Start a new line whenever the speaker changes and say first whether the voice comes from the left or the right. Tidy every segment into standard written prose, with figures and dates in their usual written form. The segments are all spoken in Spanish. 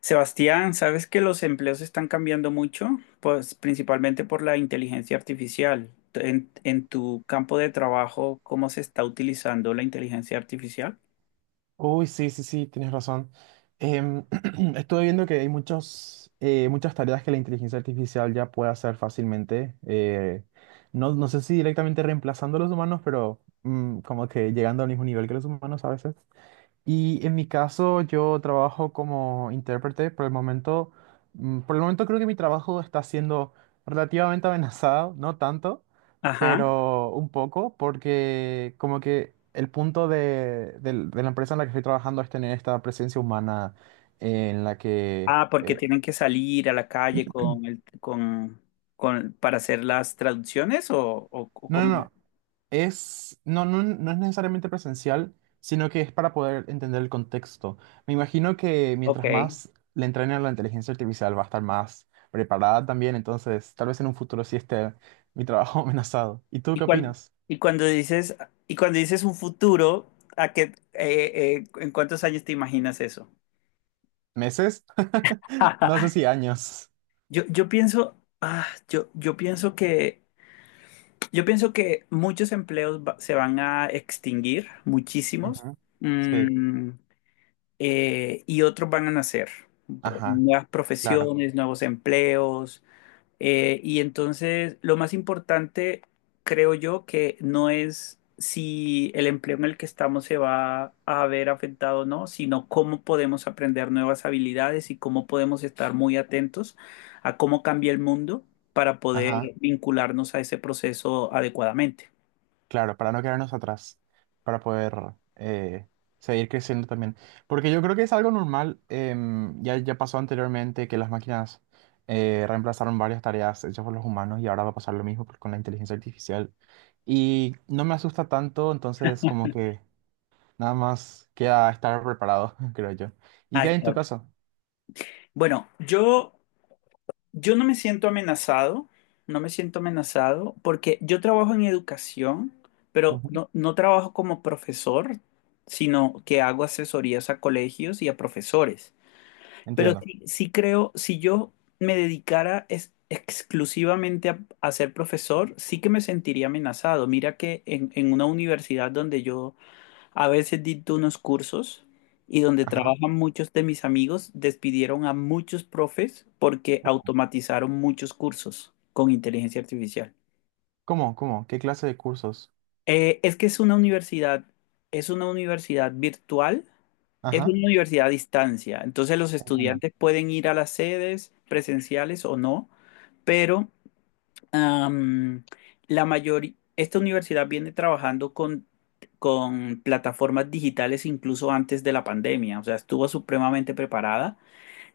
left: Sebastián, ¿sabes que los empleos están cambiando mucho? Pues principalmente por la inteligencia artificial. En tu campo de trabajo, ¿cómo se está utilizando la inteligencia artificial?
right: Uy, sí, sí, sí, tienes razón. Em, estuve viendo que hay muchos, muchas tareas que la inteligencia artificial ya puede hacer fácilmente. No sé si directamente reemplazando a los humanos, pero como que llegando al mismo nivel que los humanos a veces. Y en mi caso, yo trabajo como intérprete. Por el momento creo que mi trabajo está siendo relativamente amenazado, no tanto,
left: Ajá.
right: pero un poco, porque como que el punto de la empresa en la que estoy trabajando es tener esta presencia humana en la que...
left: Ah, ¿porque
right: eh,
left: tienen que salir a la calle con, para hacer las traducciones o
right: no, no,
left: cómo?
right: no. No, no, no es necesariamente presencial, sino que es para poder entender el contexto. Me imagino que
left: Ok.
right: mientras más le entrenen a la inteligencia artificial va a estar más preparada también, entonces tal vez en un futuro sí esté mi trabajo amenazado. ¿Y tú
left: Y
right: qué
left: cuando,
right: opinas?
left: y cuando dices, y cuando dices un futuro, ¿a qué, en cuántos años te imaginas eso?
right: ¿Meses? No sé si años.
left: Yo pienso, ah, yo, yo pienso que muchos empleos se van a extinguir, muchísimos,
right: Ujú. Sí,
left: mm, y otros van a nacer.
right: ajá,
left: Nuevas
right: claro,
left: profesiones, nuevos empleos, y entonces, lo más importante, creo yo, que no es si el empleo en el que estamos se va a ver afectado o no, sino cómo podemos aprender nuevas habilidades y cómo podemos estar muy atentos a cómo cambia el mundo para poder
right: ajá.
left: vincularnos a ese proceso adecuadamente.
right: Claro, para no quedarnos atrás, para poder eh, seguir creciendo también. Porque yo creo que es algo normal, ya pasó anteriormente que las máquinas reemplazaron varias tareas hechas por los humanos y ahora va a pasar lo mismo con la inteligencia artificial. Y no me asusta tanto, entonces como que nada más queda estar preparado, creo yo. ¿Y
left: Ah,
right: qué hay en tu
left: está.
right: caso?
left: Bueno, yo Yo no me siento amenazado, no me siento amenazado porque yo trabajo en educación, pero
right: Ujú.
left: no, no trabajo como profesor, sino que hago asesorías a colegios y a profesores. Pero
right: Entiendo.
left: sí, sí creo, si yo me dedicara exclusivamente a ser profesor, sí que me sentiría amenazado. Mira que en una universidad donde yo a veces di unos cursos y donde
right: Ajá.
left: trabajan muchos de mis amigos, despidieron a muchos profes porque automatizaron muchos cursos con inteligencia artificial.
right: ¿Cómo? ¿Cómo? ¿Qué clase de cursos?
left: Es que es una universidad virtual, es
right: Ajá,
left: una universidad a distancia. Entonces los
right: entiendo.
left: estudiantes pueden ir a las sedes presenciales o no, pero Am, la mayoría, esta universidad viene trabajando con plataformas digitales incluso antes de la pandemia, o sea, estuvo supremamente preparada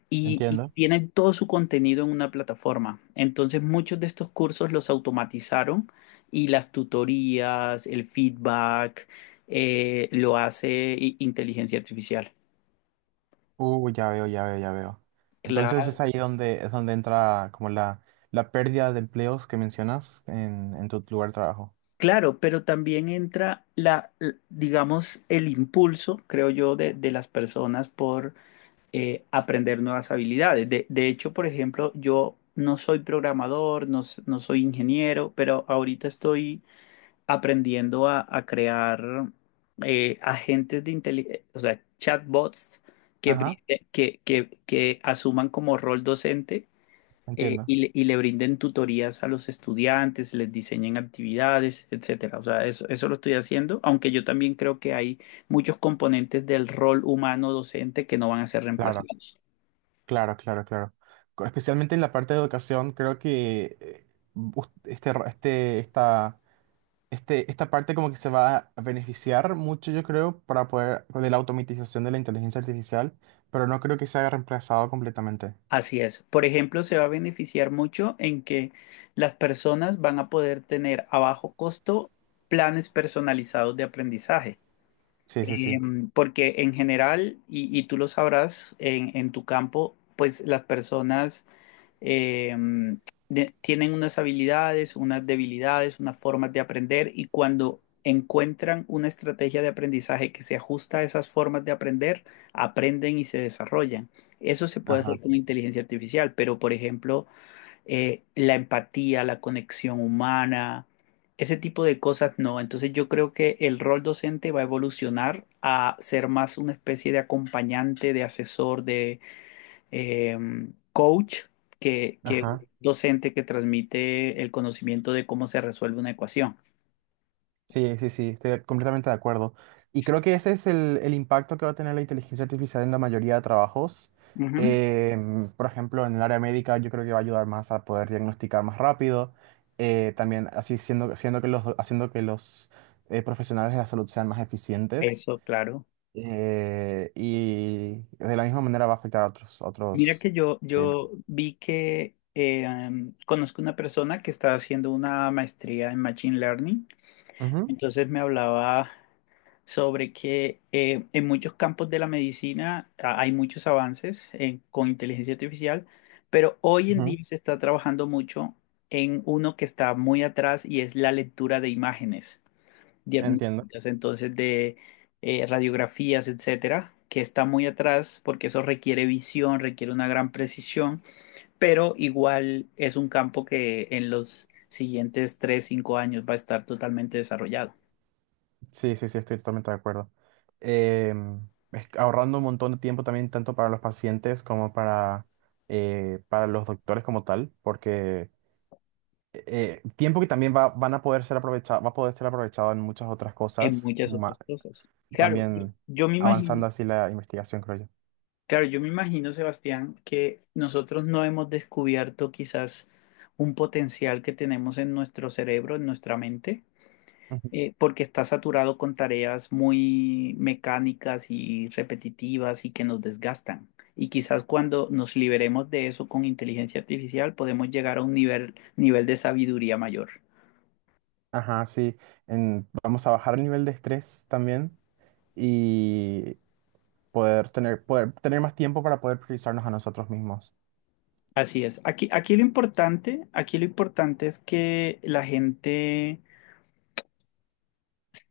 left: y
right: Entiendo.
left: tienen todo su contenido en una plataforma. Entonces, muchos de estos cursos los automatizaron y las tutorías, el feedback, lo hace inteligencia artificial.
right: Ya veo, ya veo, ya veo. Entonces es
left: Claro,
right: ahí donde es donde entra como la pérdida de empleos que mencionas en tu lugar de trabajo.
left: claro, pero también entra digamos, el impulso, creo yo, de las personas por aprender nuevas habilidades. De hecho, por ejemplo, yo no soy programador, no, no soy ingeniero, pero ahorita estoy aprendiendo a crear agentes de inteligencia, o sea, chatbots que,
right: Ajá,
left: brinde- que asuman como rol docente. eh,
right: entiendo.
left: y, le, y le brinden tutorías a los estudiantes, les diseñen actividades, etcétera. O sea, eso lo estoy haciendo, aunque yo también creo que hay muchos componentes del rol humano docente que no van a ser
right: Claro,
left: reemplazados.
right: claro, claro, claro. Especialmente en la parte de educación, creo que us- este, ro- este, esta, esta parte como que se va a beneficiar mucho, yo creo, para poder, de la automatización de la inteligencia artificial, pero no creo que se haya reemplazado completamente.
left: Así es. Por ejemplo, se va a beneficiar mucho en que las personas van a poder tener a bajo costo planes personalizados de aprendizaje.
right: Sí, sí, sí.
left: Em, porque en general, y tú lo sabrás, en tu campo, pues las personas eh, tienen unas habilidades, unas debilidades, unas formas de aprender y cuando encuentran una estrategia de aprendizaje que se ajusta a esas formas de aprender, aprenden y se desarrollan. Eso se puede
right: Ajá.
left: hacer con inteligencia artificial, pero por ejemplo, la empatía, la conexión humana, ese tipo de cosas no. Entonces yo creo que el rol docente va a evolucionar a ser más una especie de acompañante, de asesor, de eh, coach, que,
right: Ajá.
left: que docente que transmite el conocimiento de cómo se resuelve una ecuación.
right: Sí, sí, sí, estoy completamente de acuerdo. Y creo que ese es el impacto que va a tener la inteligencia artificial en la mayoría de trabajos.
left: Ujú.
right: Por ejemplo, en el área médica yo creo que va a ayudar más a poder diagnosticar más rápido. También así siendo, haciendo que los profesionales de la salud sean más eficientes.
left: Eso, claro.
right: Y de la misma manera va a afectar a otros, a
left: Mira
right: otros.
left: que yo,
right: eh,
left: yo vi que conozco una persona que está haciendo una maestría en Machine Learning,
right: ujú,
left: entonces me hablaba sobre que en muchos campos de la medicina hay muchos avances con inteligencia artificial, pero hoy en
right: ujú,
left: día se está trabajando mucho en uno que está muy atrás y es la lectura de imágenes
right: entiendo.
left: diagnósticas, entonces de radiografías, etcétera, que está muy atrás porque eso requiere visión, requiere una gran precisión, pero igual es un campo que en los siguientes 3, 5 años va a estar totalmente desarrollado.
right: Sí, sí, sí, estoy totalmente de acuerdo. Es que ahorrando un montón de tiempo también, tanto para los pacientes como para los doctores como tal, porque tiempo que van a poder ser aprovechado, va a poder ser aprovechado en muchas otras
left: En
right: cosas,
left: muchas otras cosas. Claro, yo
right: también
left: yo me
right: avanzando
left: imagino,
right: así la investigación, creo yo.
left: claro, yo me imagino, Sebastián, que nosotros no hemos descubierto quizás un potencial que tenemos en nuestro cerebro, en nuestra mente,
right: Ujú.
left: porque está saturado con tareas muy mecánicas y repetitivas y que nos desgastan. Y quizás cuando nos liberemos de eso con inteligencia artificial, podemos llegar a un nivel de sabiduría mayor.
right: Ajá, sí. Vamos a bajar el nivel de estrés también y poder tener más tiempo para poder priorizarnos a nosotros mismos.
left: Así es. Aquí lo importante es que la gente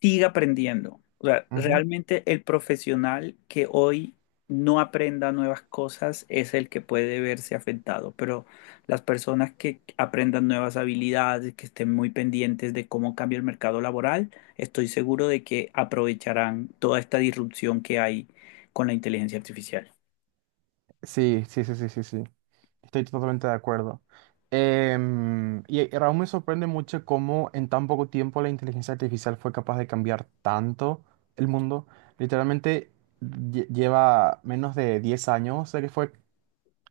left: siga aprendiendo. O sea, realmente el profesional que hoy no aprenda nuevas cosas es el que puede verse afectado, pero las personas que aprendan nuevas habilidades, que estén muy pendientes de cómo cambia el mercado laboral, estoy seguro de que aprovecharán toda esta disrupción que hay con la inteligencia artificial.
right: Sí, sí, sí, sí, sí, sí. Estoy totalmente de acuerdo. Y Raúl, me sorprende mucho cómo en tan poco tiempo la inteligencia artificial fue capaz de cambiar tanto el mundo. Literalmente lleva menos de 10 años de que fue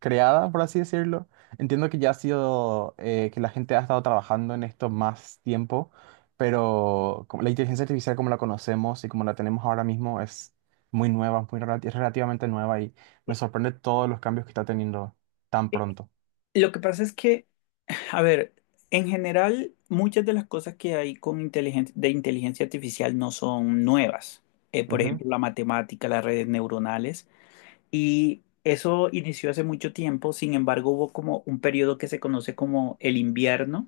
right: creada, por así decirlo. Entiendo que ya ha sido, que la gente ha estado trabajando en esto más tiempo, pero la inteligencia artificial como la conocemos y como la tenemos ahora mismo es muy nueva, muy, relati es relativamente nueva y me sorprende todos los cambios que está teniendo tan pronto.
left: Lo que pasa es que, a ver, en general, muchas de las cosas que hay con inteligen- de inteligencia artificial no son nuevas. Por
right: Ujú,
left: ejemplo, la matemática, las redes neuronales. Y eso inició hace mucho tiempo, sin embargo, hubo como un periodo que se conoce como el invierno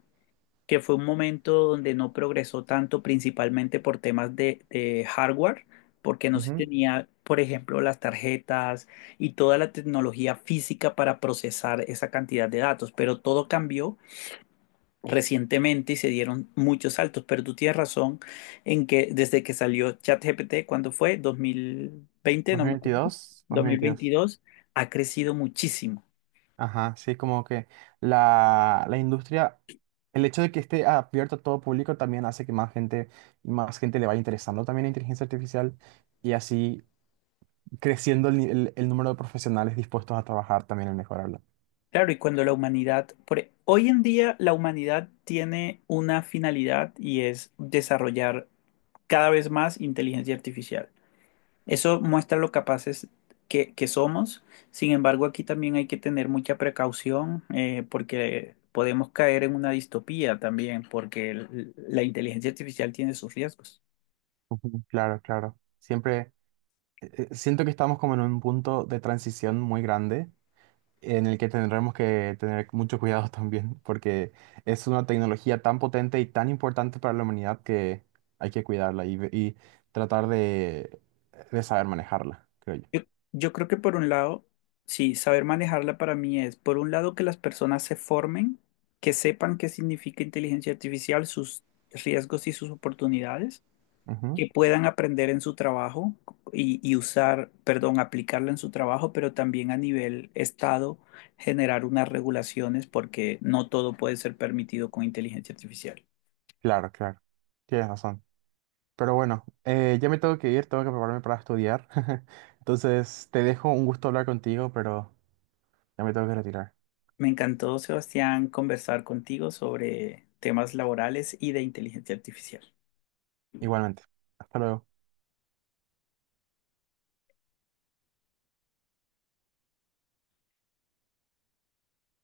left: que fue un momento donde no progresó tanto, principalmente por temas de hardware, porque no se
right: ujú.
left: tenía, por ejemplo, las tarjetas y toda la tecnología física para procesar esa cantidad de datos, pero todo cambió recientemente y se dieron muchos saltos, pero tú tienes razón en que desde que salió ChatGPT, ¿cuándo fue? ¿2020? No me acuerdo.
right: 2022, 2022.
left: ¿2022? Ha crecido muchísimo.
right: Ajá, sí, como que la industria, el hecho de que esté abierto a todo público también hace que más gente le vaya interesando también la inteligencia artificial y así creciendo el, el número de profesionales dispuestos a trabajar también en mejorarla.
left: Claro, y cuando la humanidad, hoy en día la humanidad tiene una finalidad y es desarrollar cada vez más inteligencia artificial. Eso muestra lo capaces que somos. Sin embargo, aquí también hay que tener mucha precaución, porque podemos caer en una distopía también, porque la inteligencia artificial tiene sus riesgos.
right: Ujú. Claro, claro. Siempre siento que estamos como en un punto de transición muy grande en el que tendremos que tener mucho cuidado también, porque es una tecnología tan potente y tan importante para la humanidad que hay que cuidarla y tratar de saber manejarla, creo yo.
left: Yo, yo creo que por un lado, sí, saber manejarla para mí es, por un lado, que las personas se formen, que sepan qué significa inteligencia artificial, sus riesgos y sus oportunidades,
right: Ujú.
left: que puedan aprender en su trabajo y usar, perdón, aplicarla en su trabajo, pero también a nivel estado generar unas regulaciones porque no todo puede ser permitido con inteligencia artificial.
right: Claro, claro. Tienes razón. Pero bueno, ya me tengo que ir, tengo que prepararme para estudiar. Entonces, te dejo, un gusto hablar contigo, pero ya me tengo que retirar.
left: Me encantó, Sebastián, conversar contigo sobre temas laborales y de inteligencia artificial.
right: Igualmente. Hasta luego.